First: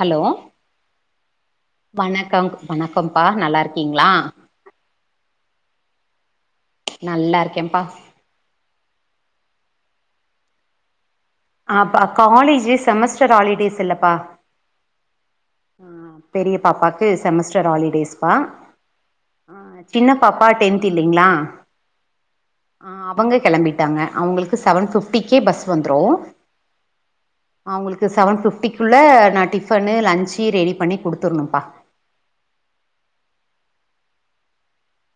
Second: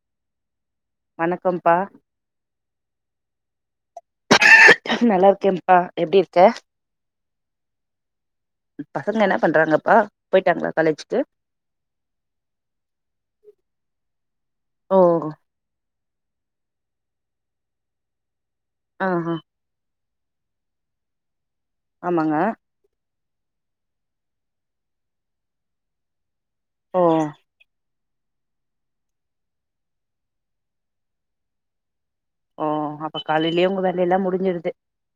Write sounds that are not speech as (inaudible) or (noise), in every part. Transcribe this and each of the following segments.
Hello வணக்கம்ப்பா வணக்கம் வணக்கம்பா நல்லா இருக் கிங்களா நல்லா இருக்கேன்ப்பா எப்டி இருக்க நல்லா இருக்கேன்ப்பா பசங்க என்ன பண்றாங்க ஆ போய்ட்டாங்களா காலேஜுக்கு அஹ் அப்ப காலேஜ் செமஸ்டர் ஹாலிடேஸ் இல்லப்பா ஓ அஹ் பெரிய பாப்பாக்கு செமஸ்டர் ஹாலிடேஸ் பா ஆஹ்ஹ சின்ன பாப்பா டென்த் இல்லைங்களா ஆமாங்க ஆ அவங்க கிளம்பிட்டாங்க அவங்களுக்கு செவன் ஃபிப்டிக்கே பஸ் வந்துடு ஓஹ் உங்களுக்கு செவன் ஃபிப்டிக்குள்ள நான் டிஃபனு லன்சு ரெடி பண்ணி குடுத்துருணுப்பா ஓ அப்ப காலையிலயே உங்க வேலலெல்லா முடிஞ்சிருது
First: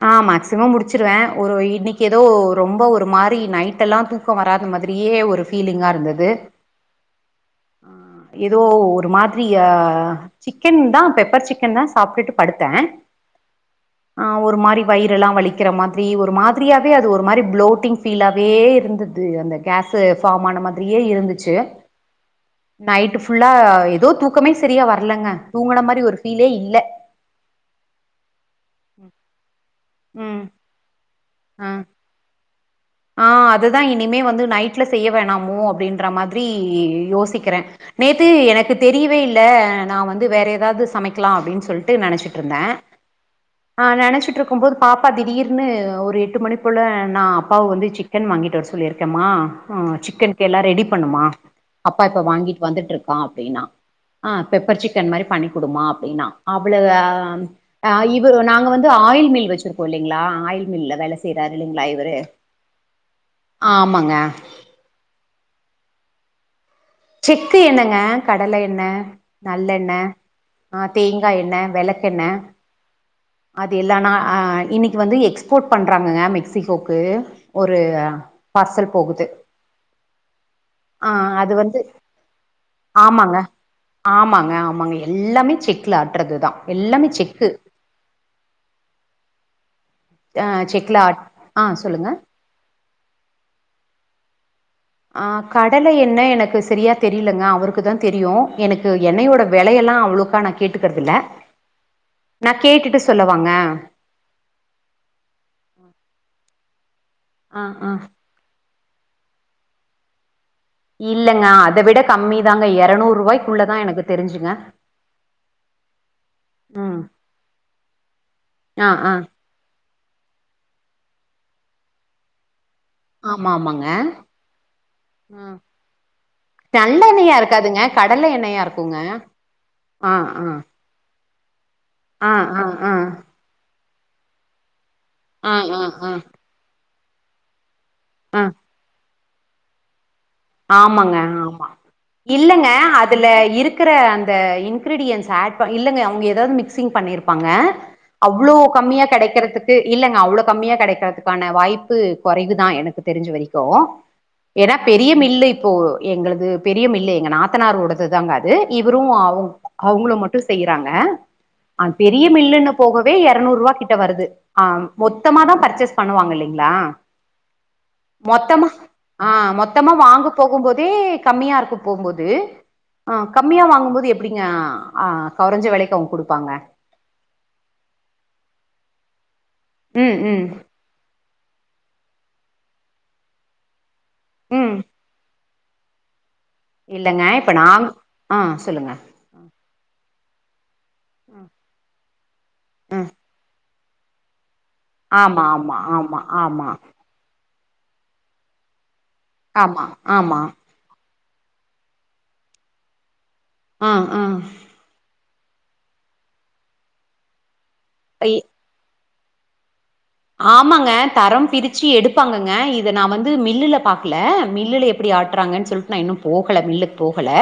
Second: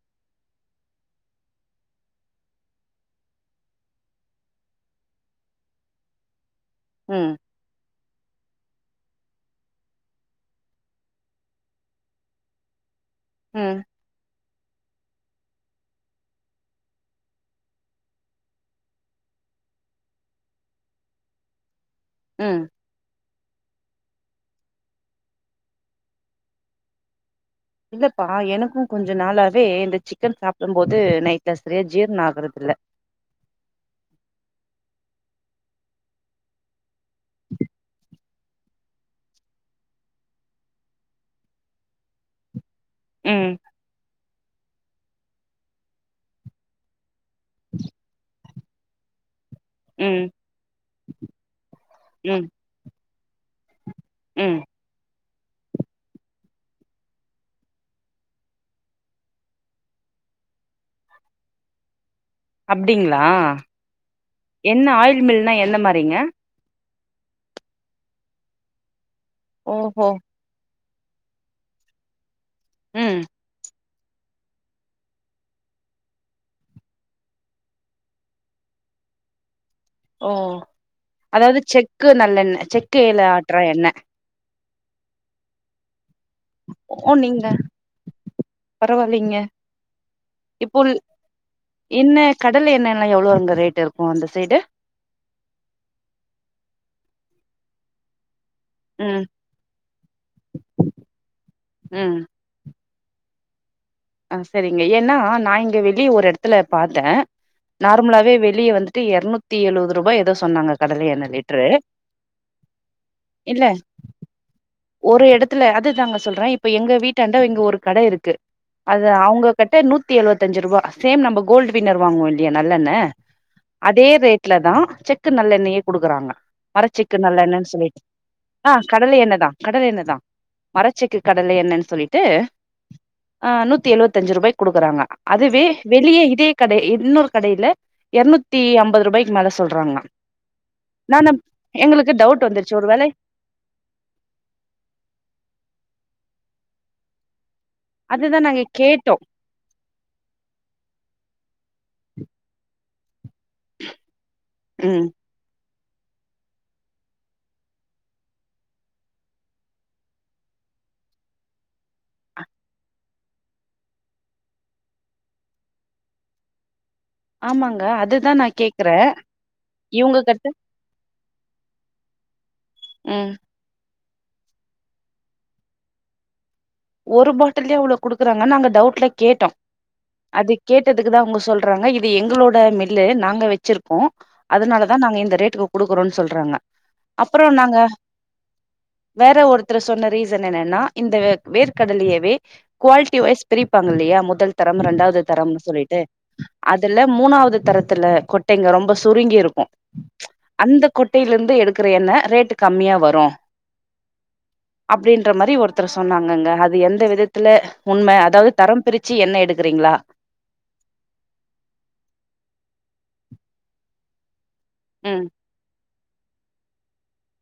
ஆஹ் மேக்சிமம் முடிச்சிருவ ஒரு இன்னிக்கு ஏதோ ரொம்ப ஒரு மாரி நைட் எல்லா தூக்க வராத மாதிரியே ஒரு ஃபீலிங்கா இருந்தது உம் ஹ ஏதோ ஒரு மாதிரி சிக்கன் தா பெப்பர் சிக்கன் தா சாப்ட்டுட்டு படுத்த உம்ஹ் ஒரு மாரி வயிரெல்லா வலிக்கிற மாதிரி ஒரு மாதிரியாவே அது ஒரு மாரி புளோட்டிங் ஃபீலாவே இருந்துது அந்த கேஸு ஃபாம் ஆன மாதிரியே இருந்துச்சு ம் நைட்டு ஃபு ஃபுல்லா எதோ தூக்கமே செரியா வரலெங்க தூங்குன மாரி ஒரு ஃபீலே இல்ல இல்லப்பா எனக்கு கொஞ்ச நாளா வே இந்த சிக்கன் ம் சாப்டம் போது நை டு செரிய ஜீர்ணா (unintelligible) தில்ல அ அதுதா இனிமே வந்து நைட்ல செய்ய வேணாமோ அப்டின்ற மாதிரி யோசிக்கிறே நேத்து எனக்கு தெரியவே இல்ல நா வந்து வேற எதாவ்து சமைக்லா அப்டின் சொல்ட்டு நெனச்சிட்டுருந்த ம் அ நெனச்சிட் டுருக்கும் போது பாப்பா திடீர்ன்னு ஒரு எட்டு மணி போல நா கா வந்து சிக்கன் வாங்கிட்டு வர சொன் சொல்லிருக்கமா அ ம் சிக்கன்க்கெல்லா ரெடி பண்ணுமா அப்பா இப்ப ம் வாங்கிட்டு வந்துட்டுரு கா அப்டினா அ ம் பெப்பர் சிக்கன் மாரி பண்ணி குடுமா அப்டினா அவ்ளு அ இவர் நாங்க வந்து ஆயில் மில் வெச்சிருக்கோ இல்லிங்ளா ஆயில் மில்ல வேல செய்யறாரு இல்லைங்ளா இவரு அப்டிங்ளா ஆமாங்க என்ன ஆயில் மில்னா என்ன மாரி டிங்க செக்கு எண்ணங்க கடல எண்ண நல்லெண்ண ஓஹோ ஹ தேங்கா எண்ண வெளக்கெண்ண ம் அது எல்லனா அ இன்னைக்கு வந்து எக்ஸ்போர்ட் பண்றாங்கங்க மெக்சிகோக்கு ஒரு பார்சல் போகுது ஓ ஆ அது அதாவது வந்து செக்கு நல்லெண்ண செக்குல ஆட்ற எண்ண மாங்கல்யம் எல்லாமே செக்ல ஆட் றதுதா எல்லாமே செக்கு பரவாலிங்க ஆ இப்போ செக்ல ஆட் ஆ சொல்லுங்க எண்ண கடல எண்ணெல்லா எவ்ளங்க ரேட் இருக்கு அந்த ரெட்டு ஆஹ் கடல எண்ணெ எனக்கு செரியா தெரியலங்க அவருக்கு தா தெரியு எனக்கு ம் எண்ணெயோட வெலையெல்லா அவ்ளுக்கா நா கேட்டுக்கறதில்ல நா கேட்டுட்டு சொ சொல்லவாங்க அ சரிங்க ஏன்னா நா இங்க வெளிய ஒரு எடத்துல பாத்தே ஆ ஆ நார்மலாவே வெளிய வந்து எரணூத்தி எழுவது ரூபா ஏதோ சொன்னாங்க கடலை எண்ணெ இல்லங்க லிட்ரு அத விட கம்மி தாங்க எரநூறு இல்ல ரூவாய்க்குள்ளதா எனக்கு தெரிஞ்சுங்க ஒரு எடத்துல அதுதாங்க சொல்றே இப்ப எங்க ம் வீட்டாண்ட இங்க ஒரு கடை இருக்கு ஆ அதா ஆ அவங்க கட்ட நூத்தி எழுவத்தஞ்சு ருவா சேம் நம்ப கோல்டு வின்னர் வாங்வோ இல்லியா நல்லெண்ண ஆமா ஆமாங்க அதே ரேட்லதா செக்கு ஆ நல்லெண்ணய குடுக்கறாங்க மரச்செக்கு நல்லெண்ணெயா நல்லெண்ணணு இருக்காதுங்க சொல்லிட்டு கடல எண்ணெயா ஆ இருக்குங்க கடல எண்ணெதா ஆ கடலெண்ணதா ஆ மரச்செக்கு கடலை எண்ணென் ஆ ஆ ஆ நூத்தி எழுவத்தஞ்சு ருபாய்க்கு குடுக்குறாங்க ஆ அதுவே ஆ ஆ வெளியே இதே கடை இன்னொரு கடைல எரநூத்தி அம்பதுருபாய்க் மேல சொல்றாங்களா ஆமாங்க ஆமா டவுட் இல்லங்க வந்துருச்சு ஒரு வேளை அதுல இருக்கற அந்த இன்கிரிடியன்ஸ் ஆட் ப இல்லங்க அவுங்க எதாவுது மிக்சிங் பண்ணிருப்பாங்க அதுதா அவ்ளோ நாங்க கம்மியா கேட்டோ கெடைக்கிறதுக்கு இல்லங்க அவ்ள கம்மியா கெடைக்கிறதுக்கான வாய்ப் ப்பு கொறைவுதா எனக்கு தெரிஞ்சு வரைக்கு ஏன்னா பெ ம் மில்லு இப்போ எங்களது பெரிய மில்லு எங்க நாத்தனாரோடதுதாங்க அது இவரும் அவுங் அவுங்களு மட்டும் செய்றாங்க அ பெரிய மில்லுனு போகவே எரணூருவாகிட்ட வருது ஆ மொத்தமாதா பர்ச்சேஸ் பண்ணுவாங்க இல்லைங்களா ஆமாங்க அதுதா நா கேக்குறே மா இவங்க வாங்க கிட்ட போகும்போதே கே கம்மியா இருக்கு போம்போது ஆ ம் கம்மியா வாங்கும்போது எப் டிங்க ஆ குறைஞ்ச வேலைக்கு அவங்க குடுப்பாங்க ஒரு பாட்டில்லயே அவ்ளோ குடுக்குறாங்கன்னு நாங்க டவுட்ல கேட்டோ ம் ம் அது கேட்டதுக்குதா அவுங்க சொல்றாங்க இப் இது எங்களோட மில்லு நாங்க வச்சிருக் போ ம் அதனாலதா நாங்க இந்த ரேட்டுக்கு குடுக்குறோன் சொல் றாங்க இல்லங்க இப்ப அப்பறம் நாங்க நாங் ஆ சொல்லுங்க வேற ஒருத் ட்ரு சொன்ன ரீசன் என்னன்னா இந்த வேர்க்கடலையவே ம் குவாலிட்டி வைஸ் பிரி பாங்கள இல்லையா முதல் தரம் இண்டாவது ஆமா தரம்னு ஆமா சொல்லிட்டு ஆமா ஆமா அதுல மூணாவது தரத்துல கொட்டைங்க ரொம்ப சுருங்கி இருக்கும் ஆமா ஆமா அந்த கொட் டையில இருந்து எடுக்கிற என்ண்ண ரேட் கம்மியா வரும் ஆஹ் ஆஹ் ன்ற மாரி ஒருத்தர் சொன்னா ங்க அது எந்த விதத்துல உண்மை ஐ அதாவது தரம் பிரிச் சு என்ன எடுக்குறீங்களா ஆமாங்க தரம் பிரிச்சு எடுப்பாங்கங்க இத நான் வந்து மில்லுல பாக்கல மில்லுல எப்டி ம் ஆட்டுறான்னு சொல்லிட்டு நா இன்னு போகல மில்லு போ ல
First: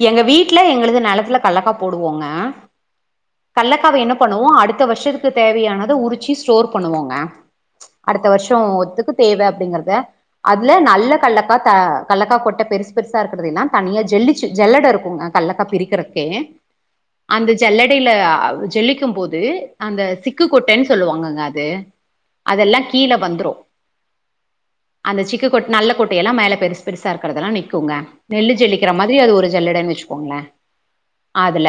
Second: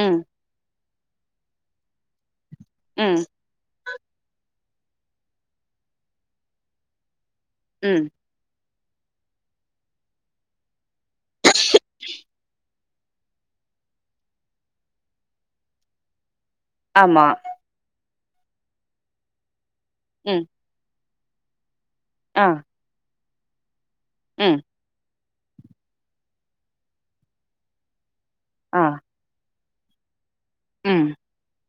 ம் எங்க வீட்ல எங்களது நிலத்துல கள்ளக்கா போடுவோங்க உஹம் களக்காவை என்ன பண்ணுவோம் அடுத்த வருஷத்துக்கு தேவையானது உறிச்சி ஸ்டோர் பண்ணுவோங்க ம் அடுத்த வருஷம் துக்கு தேவை அப்படிங்கறத அதுல நல்ல கள்ளக்காய் கள்ளக்காய் கொட்டை பெருசு பெருசா இருக்கறத எல்லாம் தனியா ஜெல்லிச்சு ஜல்லடை இருக்குங்க கள்ளக்காய் பிரிக்கிறக்கே ஆமா அந்த ஜல்லடையில அ ஜல்லிக்கும் போது அந்த ம் சிக்கு கொட்டன் சொல்லுவாங்க அது அதெல்லாம் கீழே வந்து ரும் உம் அந்த சிக்க கொட்டை நல்ல கொட்டையெல்லாம் மேலே பெருச பெருசா இருக்கிறதெல்லாம் நிற்கோங்க நெல்லு ஆ ஜலிக்கிற மாதிரி அது ஒரு ஜல்லடு வச்சு கோங்களன் ம் அதுல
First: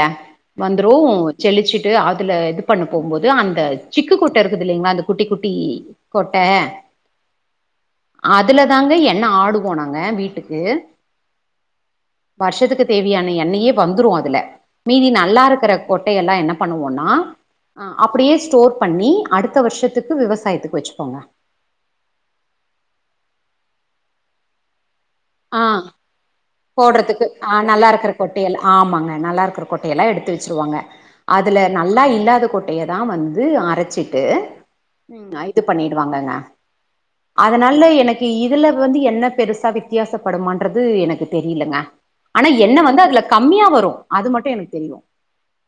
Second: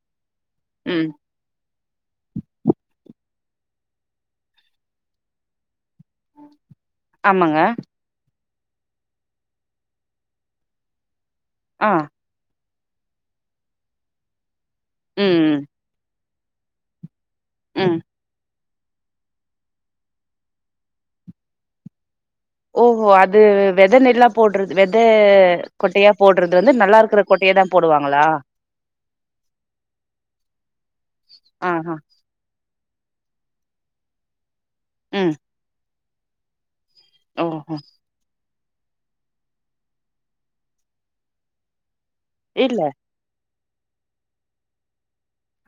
வந்துரும் ம் செழிச்சுட்டு அதுல இது பண்ண போகும்போது அந்த சிக்கு கொட்ட இருக்கு கு தில்லலைங்களா இந்த குட்டி குட்டி. கொட்ட ஆமாங்க அ துல தாங்க என்ன ஆடுவோம் நாங்க வீட்டுக்கு ஆ வர்ஷத்துக்கு தேவியான எண்ணையே வந்துரு அதுல மீதி ம் ம் நல்லாருக்கிற கொட்டைய எல்லா என்ன பண்ணுவோ நா. அ ம். அப்படியே ஸ்டோர். பண்ணி அடுத்த வருஷத்துக்கு விவசாயத்துக்கு வெச்சுகோங்க. ஓ ஓ அது வெத நெல்லா போடறது வெத். த கொட்டையா போடறது போடறதுக்கு அ நல்லா ருக்கிற கொட்டையெல்ல ஆமாங்க நல்லா ருக்கிற கொட்டையெல்ல எடுத்து வச்சிருவாங்க அதுல ஆ ஆ நல்லா இல்லாத கொட் கொட்டையதா வந்து அரைச்சிட்டு ம் நா இது பண்ணி வாங்கங்க. ஓ ஓ அதனால எனக்கு இ இதுல வந்து என்ன பெருசா வித்தியாசப்படுமான்றது எனக்கு தெரியிலங்க. அனா எண்ணெ இல்ல வந்து அதுல கம்மியா வரு அது மட்டு எனக்கு தெரியு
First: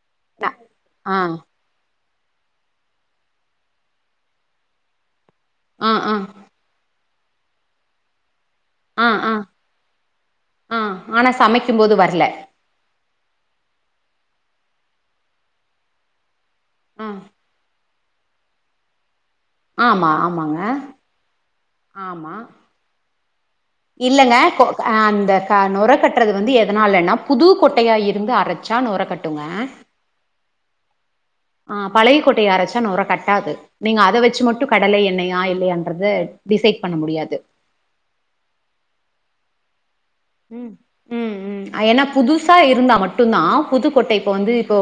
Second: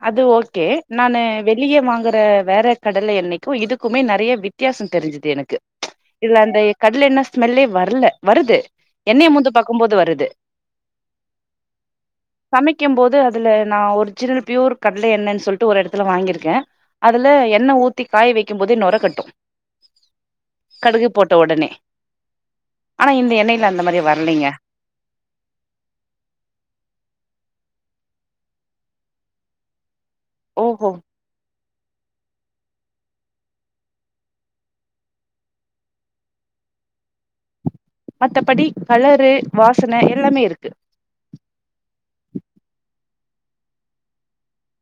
அது ந ஓக்கே ஆ நானு வெளிய வாங்க. த வேற கடலை என்னைக்கு இதுக்குமே நெறைய வித்தியாசோ தெரிஞ்சுது எனக்கு. ஆ க்க ஆ இதுல அந்தை கடல எண்ணெ. ஸ்மெல்லே வரல வருது. ஆ எண்ணெய ஆ மோந்து பாக்கும்போது வருது ஆ ஆனா சமைக்கும் போது வரல சமைக்கும் போது அதுல நா ஒரு சிற் பியூர் கடல எண்ணெனு சொல்லிட்டு ஒரு எடத்துல வாங்கியிருக்கே ஆ அதுல என்ன ஊத் திக் காய வைக்கு போதே நொர கட்டு ஆமா ஆமாங்க கடுகு போட்ட ஒடனே ஆமா ஆனா இந்த எண்ணெய்ல அந்த மாரி இல்லங்க வரலைங்க கொ க அந்த நொர கட்டுறது வந்து எதனாலன்னா புது கொட் ட்டையா இருந்து அரைச்சா நொர கட்டுங்க. ஓ ஓ. ஆ பழையகொட்டைய அரைச்சா நொர கட்டாது நீங்க அத வெச்சு மட்டு கடல எண்ணெயா இல்லையாங்கறத டிசைட் பண்ண முடியாது. மத்தபடி கலரு வாச- ம் ம் ம் என்னா புதுசா இருந்தா மட் மட்டுந்தா புதுக்கோட்ட இப்ப வந்து இப்போ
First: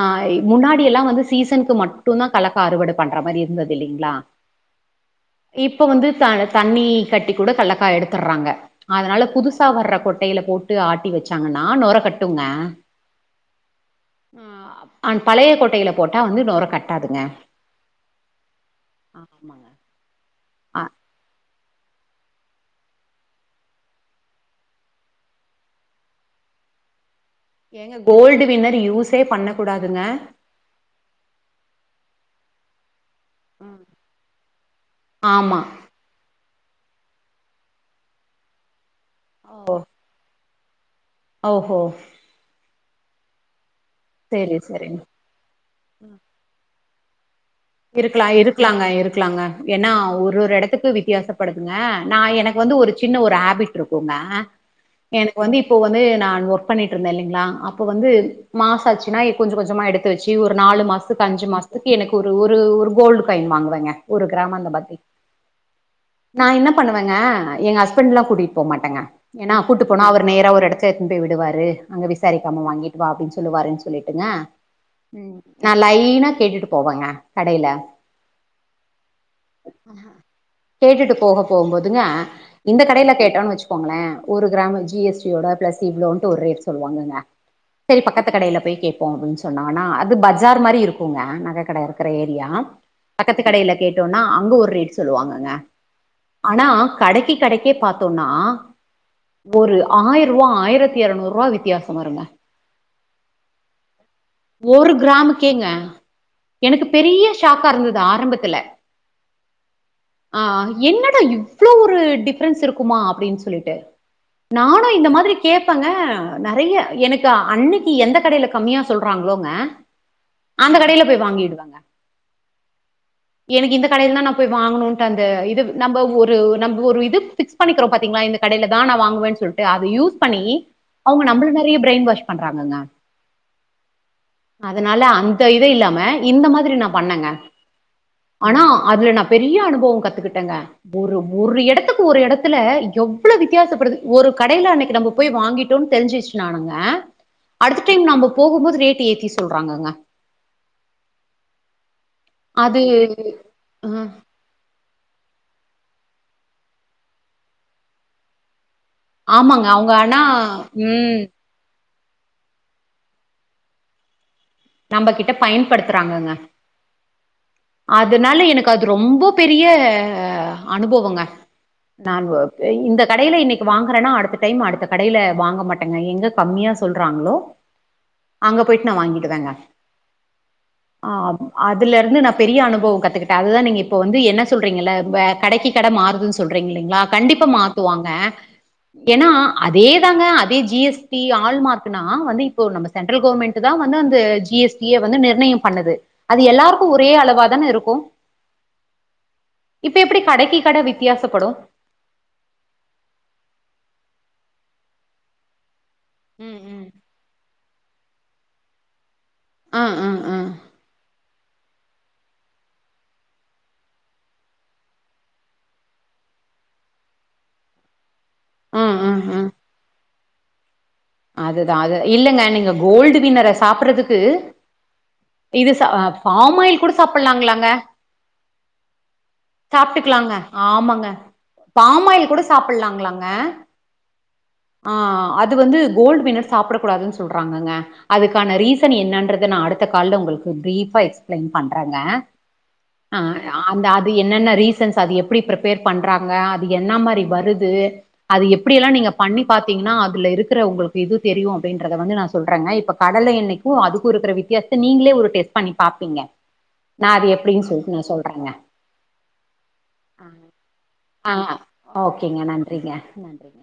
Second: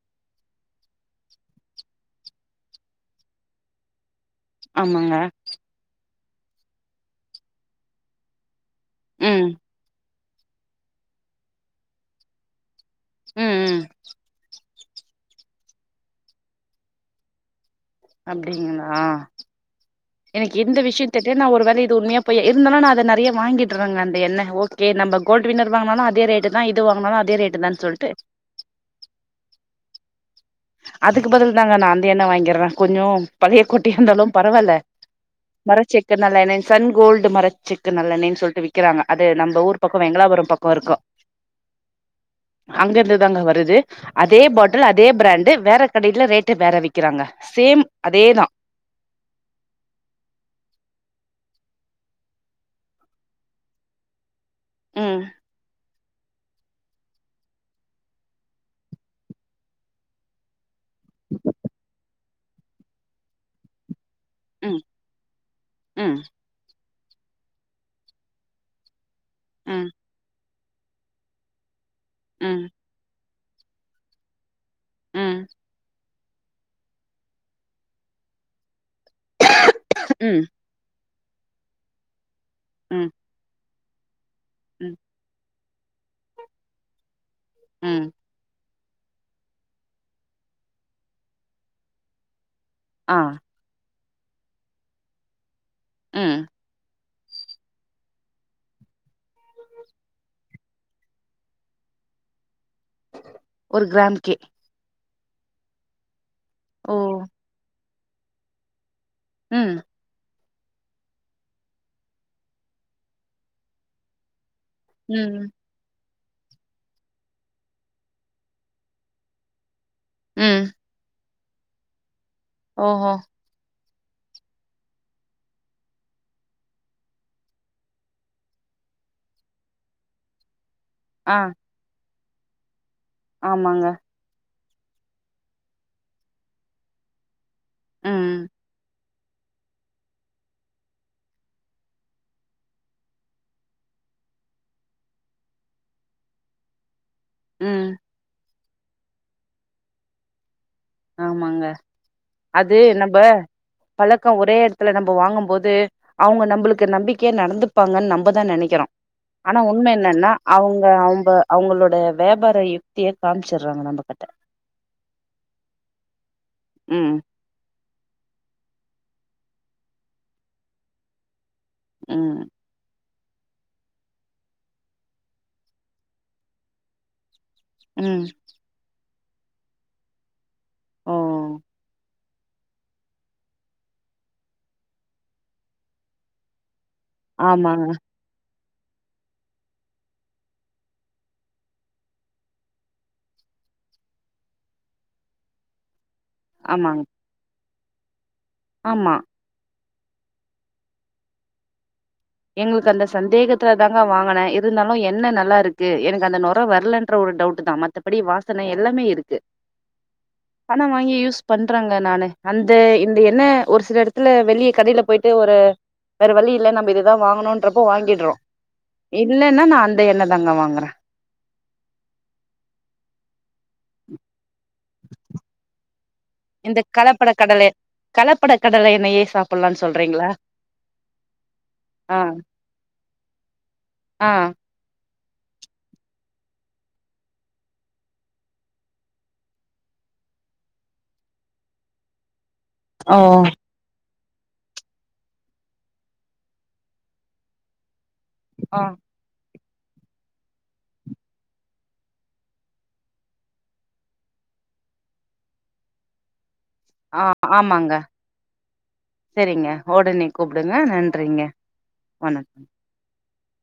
ஆ முன்னாடி எல்லா வந்து சீசனுக்கு மட்டுந்தா கல்க்கா அறுவாட பண்ற மாரி இருந்தது இல்லைங்களா ஆமாங்க க்கான தண்ணி கட்டி கூட கள்ளக்கா எடுத்தற்றாங்க அதனால ம் புது கொட்டையில போட்டு ஆட்டி வச்சாங்கன்னா நொர கட்டுங்க ம் ம் ஆ அப் அன் பழைய கோட்டையில போட்டா வந்து நொர கட்டாதுங்க அப்படிங்களா ஆமாங்க எனக்கு இந்த ஆ விஷயத் தெரியா ஒரு இது உண்மையா பொய்யா இருந்தாலு அத நெறையா வாங்கிட்டு இருந்தங்க அந்த எண்ணெ ஓகே நம்ம கோல்ட் வின்னர் வாங்குனாலு அதே ரேட்டு தா இது வாங்குனாலு அது ஏங்க கோல்டு வின்னர் யூஸே பண்ண கூடாதுங்க அதுக்கு பதில் தாங்க நா அந்த எண்ணெ வாங்கிர்றே கொஞ்சோ பழைய குட்டி இருந்தாலு பரவால்ல ஆமா மரச்செக்கு நல்லெண்ணெ சன் கோல்டு மரச்செக்கு நல்லண்ணெய்ன்னு சொல்ட்டு விக்கறாங்க அது நம்ப ஓ ஊர் பக்கம் வெங்களாபுரம் பக்கம் கொ இருக்கு ஓஹோ அங்க இருந்துதாங்க வருது அதே செரி பாட்டல் செரி அதே பிராண்ட் வேற கடைல்ல ரேட்டு் வேற வைக்க கிறாங்கா இருக்கலா இருக்கலாங்க இருக்கலாங்க ஏன்னா ஒரு ஒரு எடத்துக்கு வித்தியாசப்படு ங்க நா எனக்கு வந்து ஒரு சின்ன ஒரு ஹேபிட் இருக்குங்க ம் எனக்கு வந்து இப்போ வந்து நா ஒர்க் பண்ணிட்டு இருந்தே இல்லைங்களா அப்ப வந்து மாச ஆச்சுனா கொஞ்ச கொஞ்சமா எடுத்து வச்சு ஒரு நாலு மாச த்துக்கு அஞ்சு மாசத்துக்கு எனக்கு ஒரு ஒரு கோல்டு காயின் வாங்குவங்க ஒரு கிராம் அந்த ம் மாதிரி ம் நா என்ன பண்ணுவங்க எங்க ஹஸ்பண்ட் எல்லா கூட்டிகிட்டு போ மாட்டங்க ஏன்னா கூட்டு ம் போனா அவர் நேரா ஒரு எடத் சேத்துன்னு போய் விடுவாரு அங்க விசாரிக்காம ம் வாங்கிட்டு வா அப்படின் சொ சொல்லுவாருன்னு சொல்லிட்டுங்க ம் உம் ம் நா லைனா கேட்டுட்டு போவங்க கடைல ம் கேட்டுட்டு போக போகும் போதுங்க இந்த ம் கடைல கேட்டோன்னு வச்சு கோங்களே ஒரு கிராமு ம் ஜி எஸ் டி யோட பிளஸ் இவ்லோன்டு ஒரு ரேட் சொல்லுவாங்க சேரி ம் பக்கத்து கடையில போய் கேக் கேட்டோ அப்டின்னு சொன்னாங்கன்னா அது பஜார் மாரி இருக்கோங்க நகை கட இருக்குற ஏரியா ஆ பக்கத்து கடைல்ல கேட்டு டோனா அங்க ஒரு ரேட் சொல்லுவாங்கங்க ம் ஆனா கடைக்கு கடைக்கே பாத்தோம்னா ஒரு ஆயிர ரூபா ஆயிரத்தி இருநூறு ரூபா வித்தியாசோ வருங்க ஒரு கிராம் கே ஒரு கிராமுக்கேங்க எனக்கு பெரிய ஷாக்கா இருந்தது ஆரம்பத்துல உஹம் ஆஹ் என்னடா இவ்வளோ ஒரு டிஃப்ரென்ஸ் இருக்குமா அப்டின்னு சொல்லிட்டு நானு இந்த மாரி ம் கேட்பேங்க நெறைய எனக்கு அன்னைக்கு எந்த கடையில கம்மியா சொல்றாங்களோங்க அந்த கடையில போய் வாங்கிடு சொல்வாங்க ஓஹா கடையில தா நா போய் வாங்கணும்ன்ட்டு அந்த இது நம்ம ஒரு நம் ஒரு இது பிக்ஸ் பண்ணிக்கிறோம் பாத்தீங்களா இந்த கடையில தா நா வாங்குவேன்னு சொல்லிட்டு அத யூஸ் பண்ணி அவுங்க ஆ நம்மள நெறைய பிரைன் வாஷ் பண்றாங்கங்க ஆமாங்க அதனால அந்த இது இல்லாம இந்த மாதி நா பண்ணேங்க ம் ஆனா அதுல நா பெரிய அனுபவோ கத்துக்கிட்டேங்க ஒரு ஒரு இடத்துக்கு ஒரு இடத்துல எவ்வளோ வித்தியாசப்படுது ஒரு கடையில அன்னைக்கு நம்ம போய் வாங்கிட்டோம் தெரிஞ்சுச்சுனானுங்க அடுத்த ம் டைம் நாம போகும்போது ரேட்டு் ஏத்தி சொல்றாங்கங்க ஆமாங்க அது நம்ம அ பழக்கோ ஒரே எடத்துல நம்ம வாங்கும்போது அவுங்க நம்மளுக்கு நம்பிக்கையா நடந்துப்பாங்கன்னு நம்பதா நெனைக்கிறோ ஆனா ஆமாங்க. அவங்க உண்மை ஆனா என்னன்னா அவுங்க ம் அவங்க அவுங்களோட வியபார யுக்தியே காமிச்சுறாங்க நம்ம கிட்ட நம்ம கிட் பயன்படுத்துறாங்கங்க ம் அதனால எனக்கு அது ரொம்ப பெரிய அனுபவங்க நான் ம் ஒப்பேயி இந்த கடையில இன்னைக்கு வாங்கறன்னா அடுத்த டைம் அடுத்த கடையில வாங்க மாட்டேங்க எங்க கம்மியா சொல்றாங்களோ ம் அங்க போயிட்டு நான் வாங்கி இதாங்க ஓ ஆஹ் அதுல இருந்து நா பெரிய அனுபவம் கத்துக்கிட்ட அதுதான் நீங்க இப்ப வந்து என்ன சொல்றீங்கள வே கடைக்கு கடை மாறுதுன் சொல்றீங்க இல்லிங்களா கண்டிப்பா ஆமாங்க மாத்துவாங்க ஏன்னா அதேதாங்க அதே ஜிஎஸ்டி ஆள் மார்க்குனா வந்து இப்போ நம்ம சென்ட்ரல் கவர்மெண்ட் தான் வந்து அந்த ஜி ஜிஎஸ்டிய வந்து நிர்ணயம் பண்ணுது அது எல்லாருக்கு ஆமாங்க ஒரே அளவா தான இருக் போ ஆமா இப்ப எப்டி கடைக்கு கடை வித்தியாசப்படும் எங்களுக்கு அந்த சந்தேகத்துல தாங்க வாங்கனே இருந்தாலும் என்ன நல்லா இருக்கு கு எனக்கு அந்த நொர ம், ம். வரலன்ற ஒரு டவுட் தான் மத்த ப்படி வாசனை எல்லாமே இருக்கு ஆ, ஆ, ஆ, பணம் வாங்கி யூஸ் பண்றாங்க நானு அந்த இந்த என்ன ஒரு சில இடத்துல வெளிய கடையில போயிட்டு ஒரு வேற வழி இல்ல நம்ம இது தான் வாங்கணும்றப்ப வாங்கிடுறோம் ஆ, ஆ, ஆ. இல்லைன்னா நான் அந்த என்னது தங்க வாங்குற அதுதான் அது இல்லங்க நீங்க கோல்டு வின்னர சாப்பட்றதுக்கு இது ச பாம் இந்த ஆயில் கூட கலப்பட கடலை சாப்பிடலாங்களாங்க கலப்பட கடலை எண்ணெயே சாப்புட்லான்னு சொல்றீங்களா சாப்பிட்டுக்கலாங்க ஆமாங்க பாம் ஆ ஆயில் கூட சாப்பிடலாங்களாங்க ஆ ஆஹ் அது வந்து கோல்ட் வின்னர் சாப்பிடக் கூடாதுன்னு சொல்றாங்கங்க அதுக்கான ரீசன் என்னான்றத நான் அடுத்த கால்ல உங்களுக்கு ப்ரீப்பா எக்ஸ்பிளைன் பண்றங்க ஓ ஆஹ் அந்த அத் என்னென்ன ரீசன்ஸ் அது எப்படி பிரிப்பேர் பண்றாங்க அது என்னா மாரி வருது அது ஆ எப்டியெல்லாம் நீங்க பண்ணி பாத்தீங்கன்னா அதுல இருக்கிற உங்களுக்கு இது தெரியும் அப்படின்றத வந்து நான் சொல்றேங்க இப்ப கடலை எண்ணைக்கு அதுக்கு இருக்கிற வித்தியாசத்தை நீங்களே ஒரு டெஸ்ட் பண்ணி பாப்பீங்க நா ஆ அது எப்டின்னு ஆமாங்க சொல்லிட்டு நா சொல்றேங்க செரிங்க ஒடனே கூப்டுங்க ஆ நன்றிங்க ஓகேங்க வணக் நன்றிங்க நன்றிங்க